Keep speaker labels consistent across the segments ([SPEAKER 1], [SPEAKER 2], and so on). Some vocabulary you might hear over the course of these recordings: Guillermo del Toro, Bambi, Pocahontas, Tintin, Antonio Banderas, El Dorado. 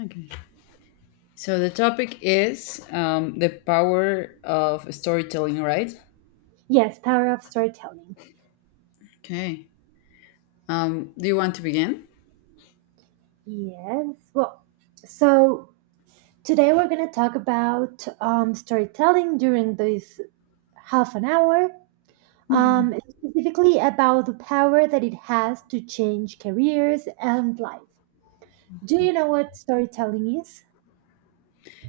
[SPEAKER 1] Okay. So the topic is the power of storytelling, right?
[SPEAKER 2] Yes, power of storytelling.
[SPEAKER 1] Okay. Do you want to begin?
[SPEAKER 2] Yes. Well, so today we're going to talk about storytelling during this half an hour, and specifically about the power that it has to change careers and life. Do you know what storytelling is?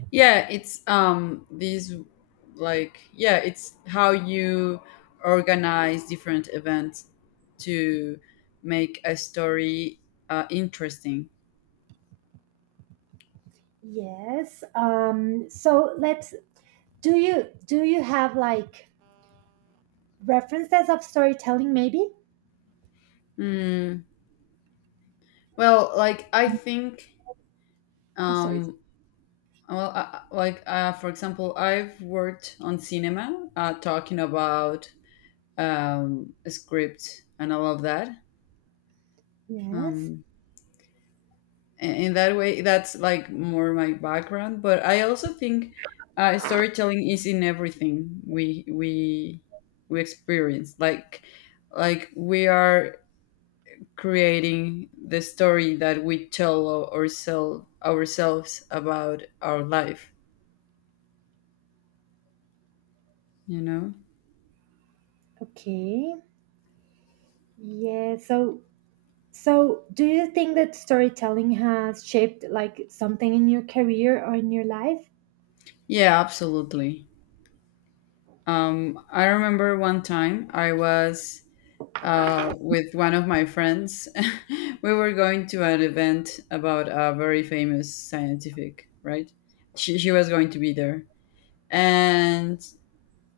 [SPEAKER 1] Yeah, it's these like yeah, it's how you organize different events to make a story interesting.
[SPEAKER 2] Yes. So let's. Do you have like references of storytelling? Maybe.
[SPEAKER 1] Mm, well, like I think
[SPEAKER 2] The stories.
[SPEAKER 1] um, well, I, like for example, I've worked on cinema talking about script and all of that.
[SPEAKER 2] Yes.
[SPEAKER 1] Um, in that way, that's like more my background. But I also think storytelling is in everything we experience. Like we are creating the story that we tell ourselves about our life. You know?
[SPEAKER 2] Okay. Yeah. So, do you think that storytelling has shaped like something in your career or in your life?
[SPEAKER 1] Yeah, absolutely. I remember one time I was with one of my friends. We were going to an event about a very famous scientific, right? She was going to be there. And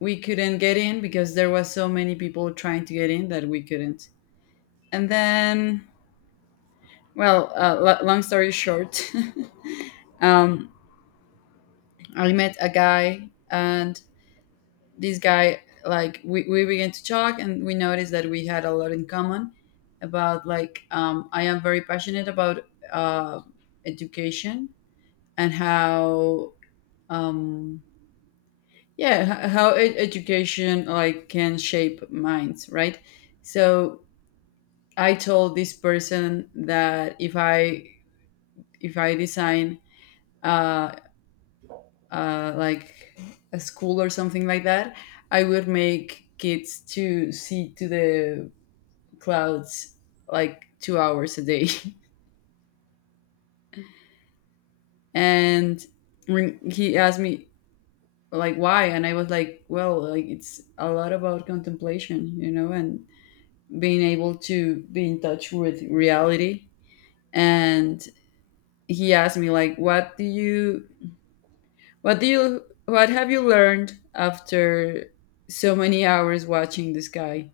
[SPEAKER 1] we couldn't get in because there was so many people trying to get in that we couldn't. And then, well, long story short, um, I met a guy, and this guy, like, we began to talk, and we noticed that we had a lot in common about, like, I am very passionate about uh, education and um, how education, like, can shape minds, right? So I told this person that if I design uh, like a school or something like that, I would make kids to see to the clouds like 2 hours a day. And when he asked me like why, and I was like, well, like it's a lot about contemplation, and being able to be in touch with reality. And he asked me like, what have you learned after so many hours watching the sky?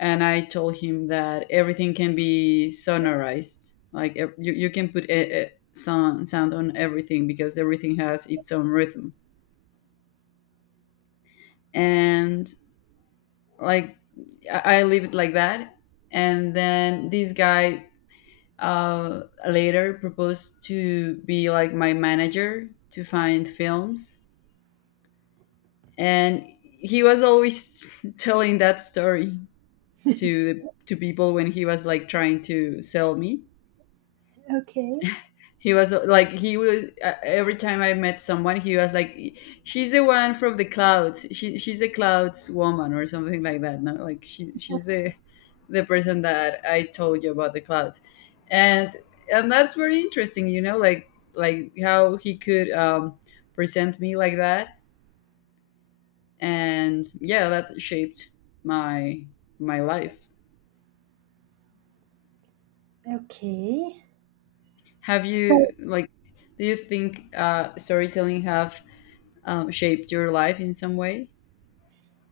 [SPEAKER 1] And I told him that everything can be sonorized. Like, you can put a sound on everything because everything has its own rhythm. And, like, I leave it like that. And then this guy uh, later proposed to be like my manager to find films, and he was always telling that story to people when he was like trying to sell me.
[SPEAKER 2] Okay.
[SPEAKER 1] He was like he was Every time I met someone, he was like, "She's the one from the clouds. She's a clouds woman or something like that." No, like, she she's a the person that I told you about the clouds, and and that's very interesting. Like how he could present me like that, and yeah, that shaped my my life.
[SPEAKER 2] Okay.
[SPEAKER 1] Have
[SPEAKER 2] So,
[SPEAKER 1] you, like? Do you think storytelling have shaped your life in some way?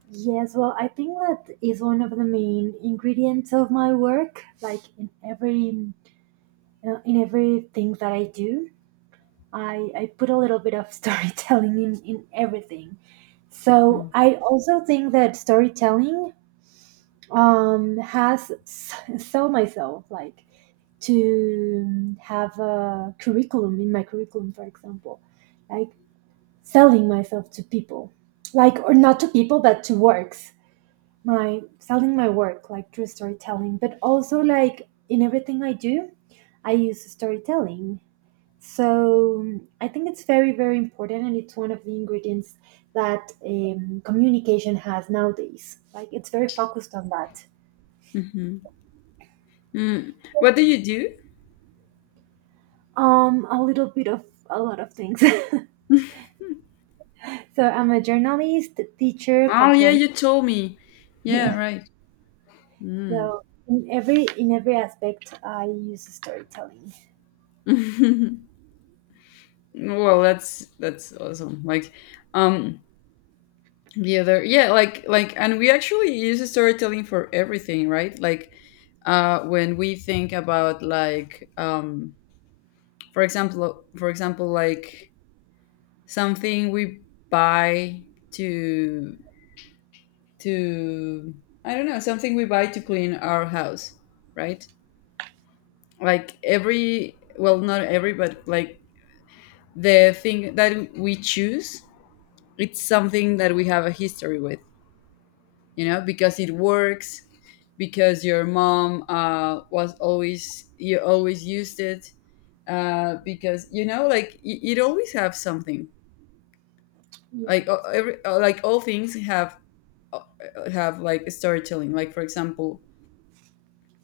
[SPEAKER 2] yes, well, I think that is one of the main ingredients of my work. Like in every in everything that I do, I put a little bit of storytelling in everything.
[SPEAKER 1] Mm-hmm.
[SPEAKER 2] So, I also think that storytelling has sell myself, like to have a curriculum in my curriculum, for example, like selling myself to people, like or not to people but to works, my selling my work like through storytelling, but also like in everything I do, I use storytelling. So I think it's very important, and it's one of the ingredients that communication has nowadays, like it's very focused on that.
[SPEAKER 1] Mm-hmm. Mm. What do you do?
[SPEAKER 2] A little bit of a lot of things. So I'm a journalist, teacher,
[SPEAKER 1] Oh, yeah,
[SPEAKER 2] cultural.
[SPEAKER 1] you told me. Yeah,
[SPEAKER 2] Yeah.
[SPEAKER 1] right.
[SPEAKER 2] So in every aspect, I use storytelling.
[SPEAKER 1] Well, that's awesome. Like, um, the other yeah, like, And we actually use storytelling for everything, right? Like, when we think about, like, for example, like, something we buy to to I don't know, something we buy to clean our house, right? Like, every, well, not every, but like, the thing that we choose, it's something that we have a history with, you know, because it works, because your mom was always you always used it, because you know, like it always have something. Like,
[SPEAKER 2] Yes.
[SPEAKER 1] every like all things have uh, like storytelling. Like, for example,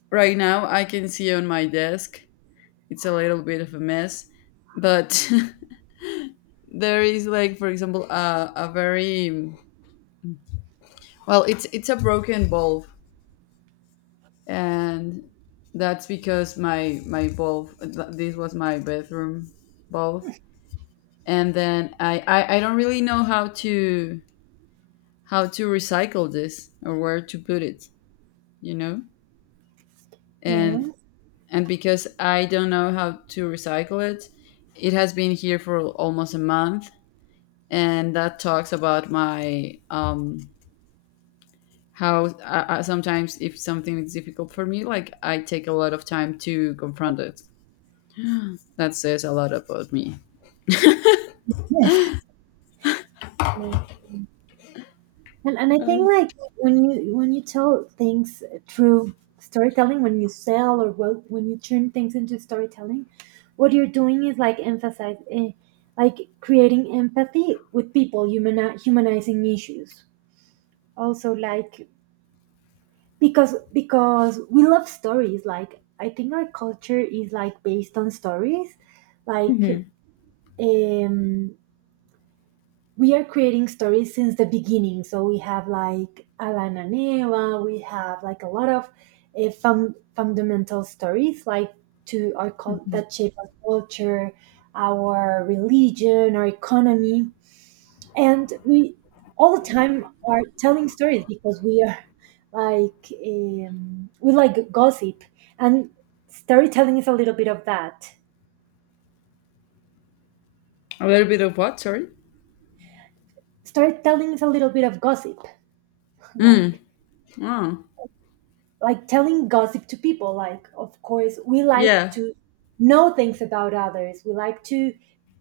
[SPEAKER 1] right now I can see on my desk it's a little bit of a mess, but there is, like, for example, a very well, it's a broken bulb, and that's because my bulb, this was my bedroom bulb. And then I don't really know how to recycle this or where to put it, you know.
[SPEAKER 2] Yeah.
[SPEAKER 1] And and because I don't know how to recycle it has been here for almost a month. And that talks about my, how sometimes if something is difficult for me, like, I take a lot of time to confront it. That says a lot about me.
[SPEAKER 2] Yes. Yes. And I think like when you tell things through storytelling, when you sell or, well, when you turn things into storytelling, what you're doing is like emphasize, eh, like creating empathy with people, humanizing issues. Also, like, because we love stories. Like, I think our culture is like based on stories. Like, um we are creating stories since the beginning, so we have like alana neva, we have like a lot of fundamental stories, like to our that shape our culture, our religion, our economy. And we all the time are telling stories, because we are like, we like gossip. And storytelling is a little bit of that.
[SPEAKER 1] A little bit of what, sorry?
[SPEAKER 2] Storytelling is a little bit of gossip. like
[SPEAKER 1] Oh.
[SPEAKER 2] like telling gossip to people. Like, of course we like
[SPEAKER 1] Yeah,
[SPEAKER 2] to know things about others, we like to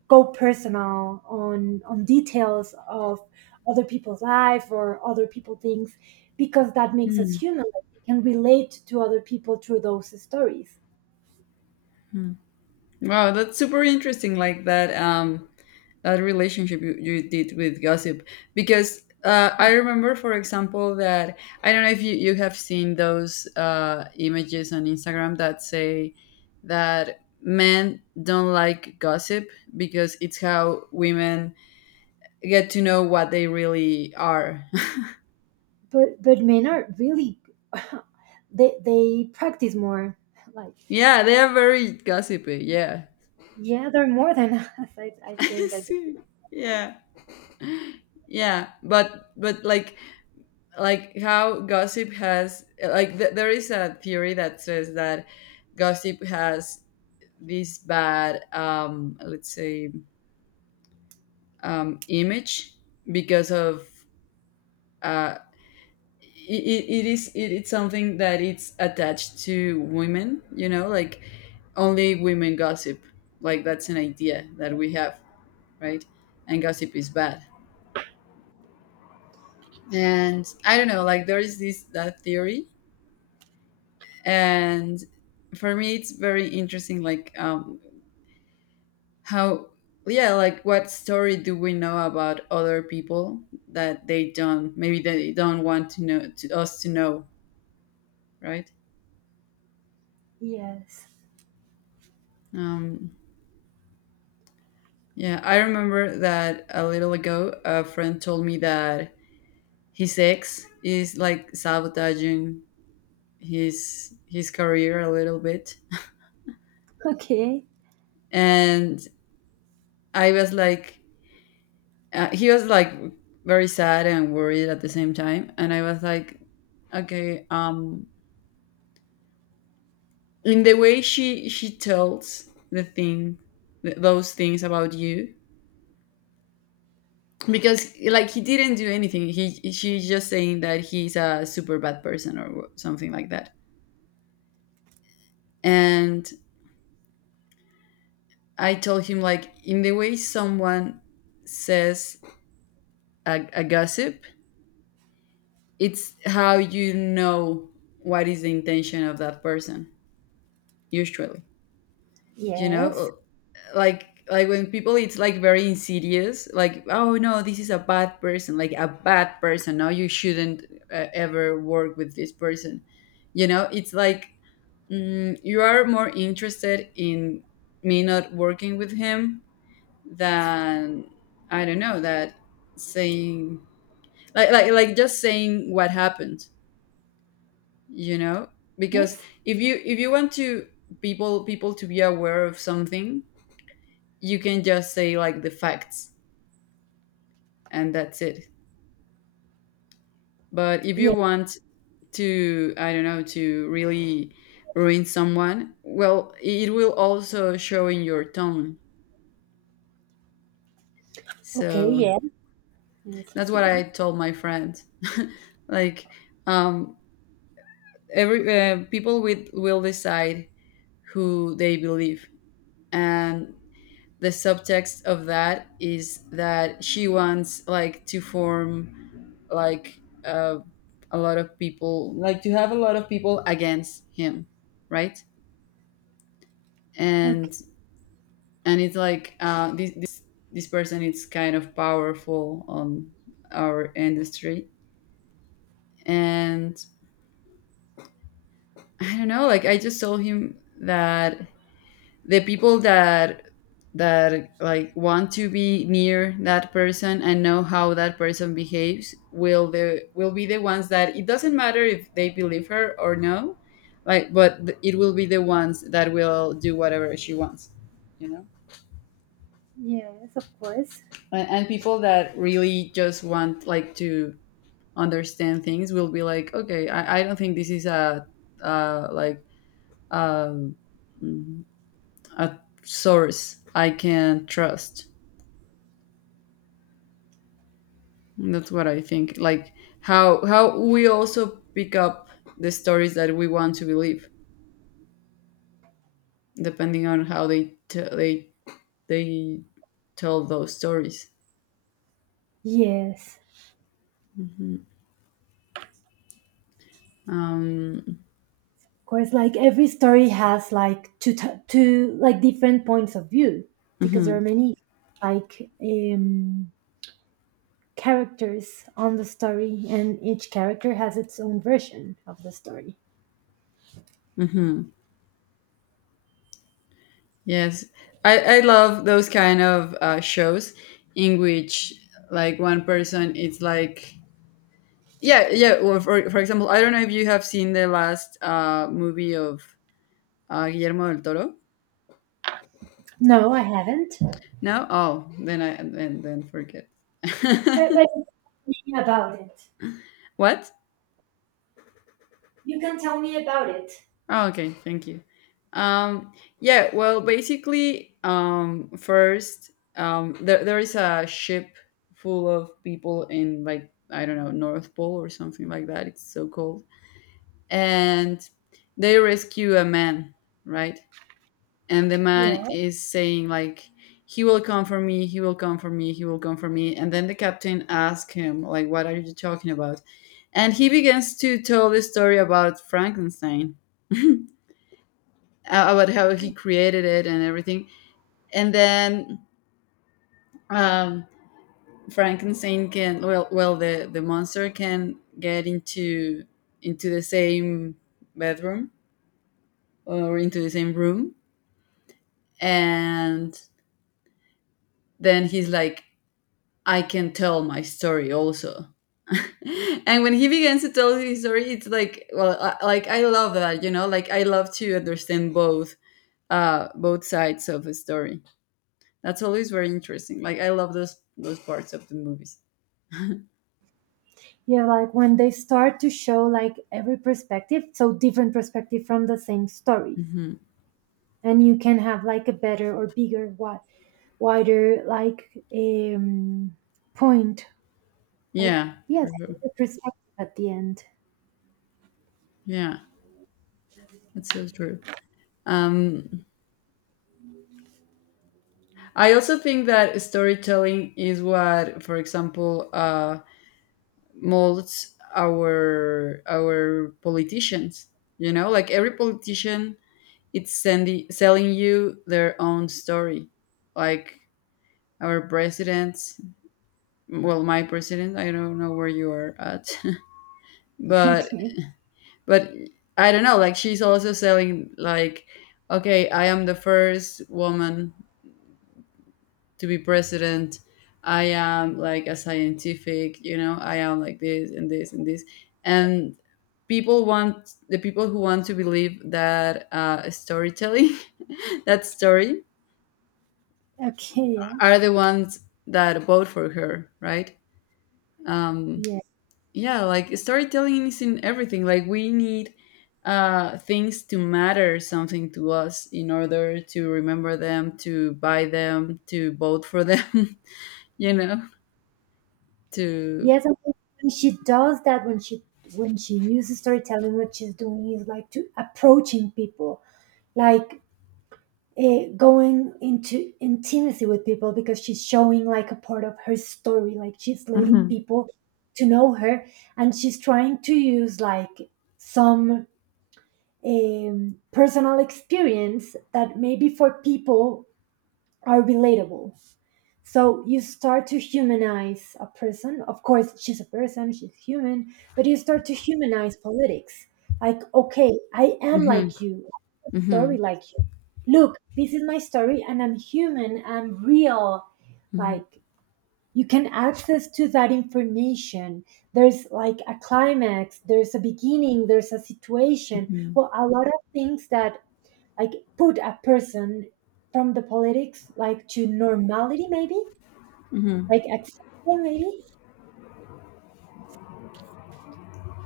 [SPEAKER 2] go personal on details of other people's life or other people things, because that makes us human. Like, we can relate to other people through those stories.
[SPEAKER 1] wow, that's super interesting, like, that, relationship you did with gossip, because I remember, for example, that I don't know if you have seen those images on Instagram that say that men don't like gossip because it's how women get to know what they really are.
[SPEAKER 2] But men are really they practice more like
[SPEAKER 1] Yeah, they are very gossipy. Yeah.
[SPEAKER 2] yeah they're more than us. i, I think I,
[SPEAKER 1] See, yeah. Yeah, but how gossip has, like, there is a theory that says that gossip has this bad, let's say, image, because of uh, it's something that it's attached to women, you know, like only women gossip. Like, that's an idea that we have, right? And gossip is bad. And I don't know, like, there is this that theory. And for me it's very interesting, like, how, yeah, like, what story do we know about other people that they don't maybe they don't want to know to us to know, right?
[SPEAKER 2] yes.
[SPEAKER 1] um Yeah, I remember that a little ago a friend told me that his ex is like sabotaging his career a little bit,
[SPEAKER 2] Okay.
[SPEAKER 1] and I was like, he was like very sad and worried at the same time, and I was like, okay, in the way she tells the thing, those things about you, because, like, he didn't do anything, he she's just saying that he's a super bad person or something like that. And I told him, like, in the way someone says a gossip, it's how you know what is the intention of that person, usually. You
[SPEAKER 2] Yes.
[SPEAKER 1] know, like, when people it's like very insidious, like, oh no, this is a bad person. Like a bad person. No, you shouldn't ever work with this person. You know, it's like, you are more interested in me not working with him than, I don't know, that saying like, just saying what happened, you know? Because
[SPEAKER 2] Yes.
[SPEAKER 1] if you want to, people to be aware of something, you can just say, like, the facts, and that's it. But if you want to, I don't know, to really ruin someone, well, it will also show in your tone.
[SPEAKER 2] Okay,
[SPEAKER 1] So
[SPEAKER 2] yeah. Yes,
[SPEAKER 1] that's
[SPEAKER 2] yes,
[SPEAKER 1] what
[SPEAKER 2] yes.
[SPEAKER 1] I told my friend. Like, um every, people with will decide who they believe. And the subtext of that is that she wants, like, to form, like, uh, a lot of people, like, to have a lot of people against him, right?
[SPEAKER 2] Okay.
[SPEAKER 1] And and it's like, this person is kind of powerful on our industry. And I don't know, like, I just told him that the people that like want to be near that person and know how that person behaves, will be the ones that, it doesn't matter if they believe her or no, like, but it will be the ones that will do whatever she wants, you know.
[SPEAKER 2] Yes, of course.
[SPEAKER 1] And people that really just want, like, to understand things will be like, okay, I don't think this is uh like um mm, a source I can trust. That's what I think. Like, how we also pick up the stories that we want to believe, depending on how they t- they tell those stories.
[SPEAKER 2] Yes.
[SPEAKER 1] Um,
[SPEAKER 2] Of course, like every story has like two like different points of view, because there are many like, characters on the story, and each character has its own version of the story.
[SPEAKER 1] yes, I love those kind of shows in which, like, one person is like, yeah, yeah. Or, for example, I don't know if you have seen the last movie of Guillermo del Toro.
[SPEAKER 2] No, I haven't.
[SPEAKER 1] No, oh, then I then forget.
[SPEAKER 2] But but you can tell me about it.
[SPEAKER 1] What?
[SPEAKER 2] You can tell me about it.
[SPEAKER 1] Oh, okay, thank you. Um, yeah, well, basically, first, there is a ship full of people in, like, I don't know, North Pole or something like that. It's so cold. And they rescue a man, right? And the
[SPEAKER 2] Yeah.
[SPEAKER 1] man is saying, like, he will come for me, he will come for me, he will come for me. And then the captain asks him, like, what are you talking about? And he begins to tell the story about Frankenstein. About how he created it and everything. And then, um, Frankenstein can, the monster can get into the same bedroom, or into the same room. And then he's like, I can tell my story also. And when he begins to tell his story, it's like, well, like, I love that, you know, like, I love to understand both both sides of a story. That's always very interesting. Like, I love those parts of the movies.
[SPEAKER 2] Yeah, like when they start to show like every perspective, so different perspective from the same stories. And you can have like a better or bigger, what, wider, like point, like,
[SPEAKER 1] Yeah,
[SPEAKER 2] yes,
[SPEAKER 1] for sure.
[SPEAKER 2] the perspective at the end.
[SPEAKER 1] Yeah, that's so true. Um, I also think that storytelling is what, for example, molds our politicians. You know, like, every politician, it's sending selling you their own story. Like our presidents, well, my president, I don't know where you are at, but
[SPEAKER 2] Okay.
[SPEAKER 1] but I don't know, like, she's also selling like, okay, I am the first woman to be president, I am like a scientific, you know, I am like this and this and this. And people want— the people who want to believe that storytelling that story
[SPEAKER 2] Okay.
[SPEAKER 1] are
[SPEAKER 2] Yes.
[SPEAKER 1] the ones that vote for her, right? um
[SPEAKER 2] Yeah.
[SPEAKER 1] yeah, like storytelling is in everything. Like we need things to matter something to us in order to remember them, to buy them, to vote for them. you know to
[SPEAKER 2] Yes, I think when she does that, when she uses storytelling, what she's doing is like to approaching people, like, eh, going into intimacy with people, because she's showing like a part of her story, like she's letting people to know her. And she's trying to use like some personal experience that maybe for people are relatable. So you start to humanize a person. Of course, she's a person, she's human, but you start to humanize politics. Like, okay, I am
[SPEAKER 1] Hmm.
[SPEAKER 2] like you, I have a
[SPEAKER 1] Hmm.
[SPEAKER 2] story like you. Look, this is my story, and I'm human, I'm real.
[SPEAKER 1] Hmm.
[SPEAKER 2] Like, you can access to that information. There's like a climax, there's a beginning, there's a situation.
[SPEAKER 1] Mhm.
[SPEAKER 2] Well, a lot of things that like put a person from the politics like to normality maybe,
[SPEAKER 1] Mhm.
[SPEAKER 2] like accessible maybe,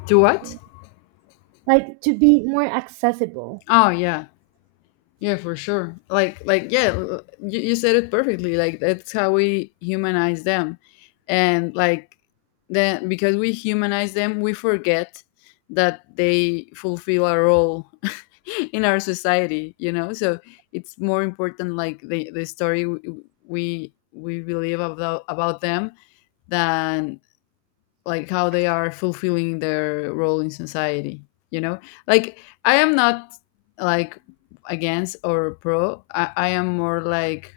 [SPEAKER 1] To what?
[SPEAKER 2] like to be more accessible.
[SPEAKER 1] Oh yeah. Yeah, for sure. Like, yeah, you, said it perfectly. Like, that's how we humanize them, and like, then because we humanize them, we forget that they fulfill a role in our society. You know, so it's more important, like the story we believe about them than, like, how they are fulfilling their role in society, you know, like. I am not like against or pro. I am more like—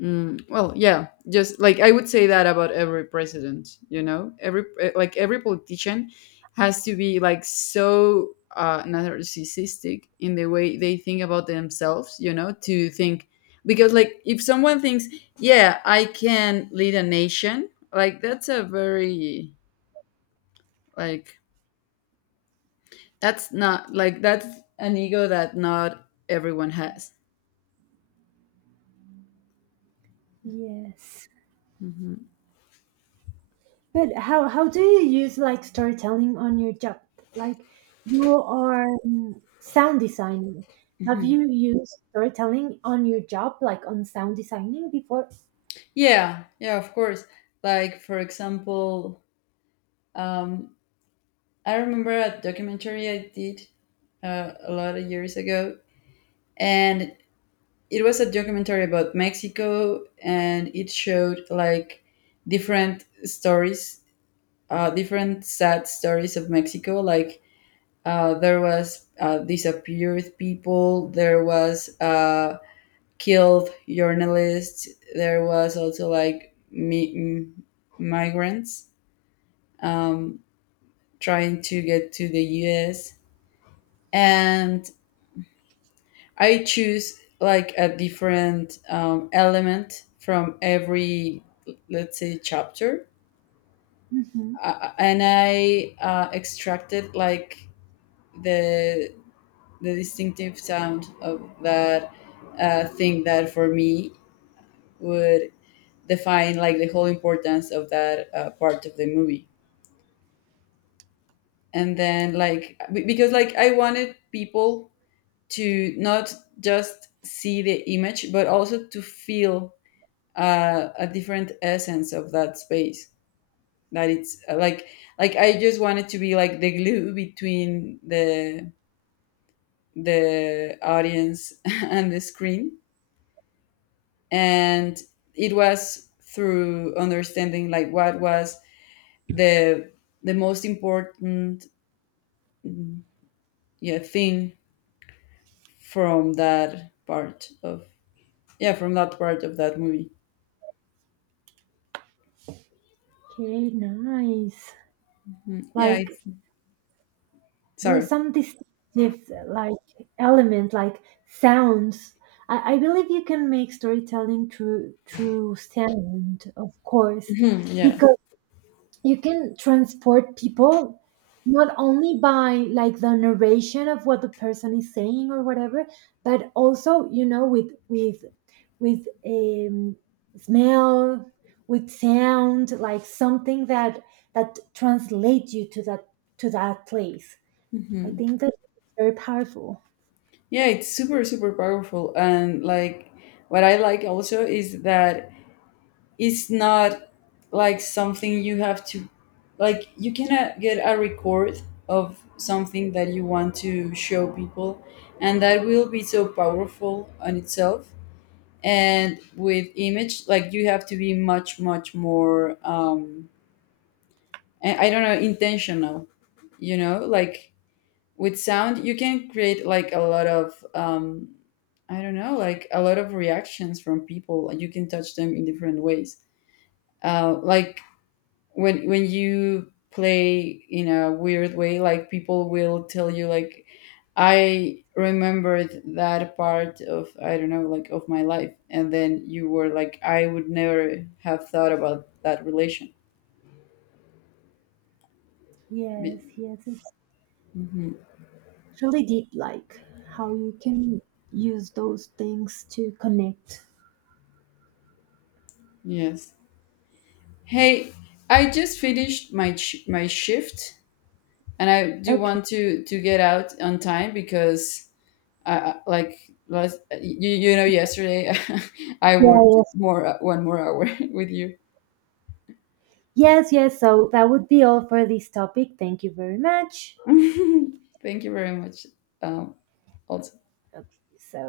[SPEAKER 1] well yeah, just— like I would say that about every president, you know, every like every politician has to be like so narcissistic in the way they think about themselves, you know, to think, because like if someone thinks, yeah, I can lead a nation, like that's a very, like— that's an ego that not everyone has.
[SPEAKER 2] Yes.
[SPEAKER 1] Hmm.
[SPEAKER 2] But how do you use like storytelling on your job? Like, you are sound designing. Have
[SPEAKER 1] Hmm.
[SPEAKER 2] you used storytelling on your job, like on sound designing before?
[SPEAKER 1] Yeah, yeah, of course. Like for example, um, I remember a documentary I did a lot of years ago, and it was a documentary about Mexico, and it showed like different stories, different sad stories of Mexico. Like there was disappeared people, there was killed journalists. There was also like migrants um, trying to get to the U.S. And I choose like a different element from every, let's say, chapter.
[SPEAKER 2] Hmm.
[SPEAKER 1] And I extracted like the distinctive sound of that thing that for me would define like the whole importance of that part of the movie. And then, like, because like I wanted people to not just see the image but also to feel a different essence of that space, that it's like— like I just wanted to be like the glue between the audience and the screen. And it was through understanding like what was the most important, yeah, thing from that part of, yeah, from that part of that movie.
[SPEAKER 2] Okay, nice.
[SPEAKER 1] Yeah,
[SPEAKER 2] Like,
[SPEAKER 1] it's—
[SPEAKER 2] there are
[SPEAKER 1] sorry.
[SPEAKER 2] some distinctive, like, element, like, sounds. I believe you can make storytelling through sound, of course,
[SPEAKER 1] Mhm, yeah.
[SPEAKER 2] because you can transport people not only by like the narration of what the person is saying or whatever, but also, you know, with with smell, with sound, like something that translates you to that place. I
[SPEAKER 1] Hmm.
[SPEAKER 2] think that's very powerful.
[SPEAKER 1] Yeah, it's super super powerful. And like what I like also is that it's not like something you have to— like you cannot get a record of something that you want to show people and that will be so powerful on itself. And with image, like you have to be much much more, um, and I don't know, intentional, you know. Like with sound, you can create like a lot of, I don't know, like a lot of reactions from people. Like, you can touch them in different ways. Like when you play in a weird way, like people will tell you like, I remembered that part of, I don't know, like of my life, and then you were like, I would never have thought about that relation. Be-
[SPEAKER 2] Yes, yes, it's
[SPEAKER 1] Mhm.
[SPEAKER 2] really deep, like how you can use those things to connect.
[SPEAKER 1] Yes. Hey, I just finished my my shift, and I do
[SPEAKER 2] Okay.
[SPEAKER 1] want to get out on time, because like last— you know, yesterday I worked
[SPEAKER 2] Yes,
[SPEAKER 1] more— one more hour with you.
[SPEAKER 2] yes, yes. So that would be all for this topic. Thank you very much.
[SPEAKER 1] Thank you very much. Um, also.
[SPEAKER 2] Okay, so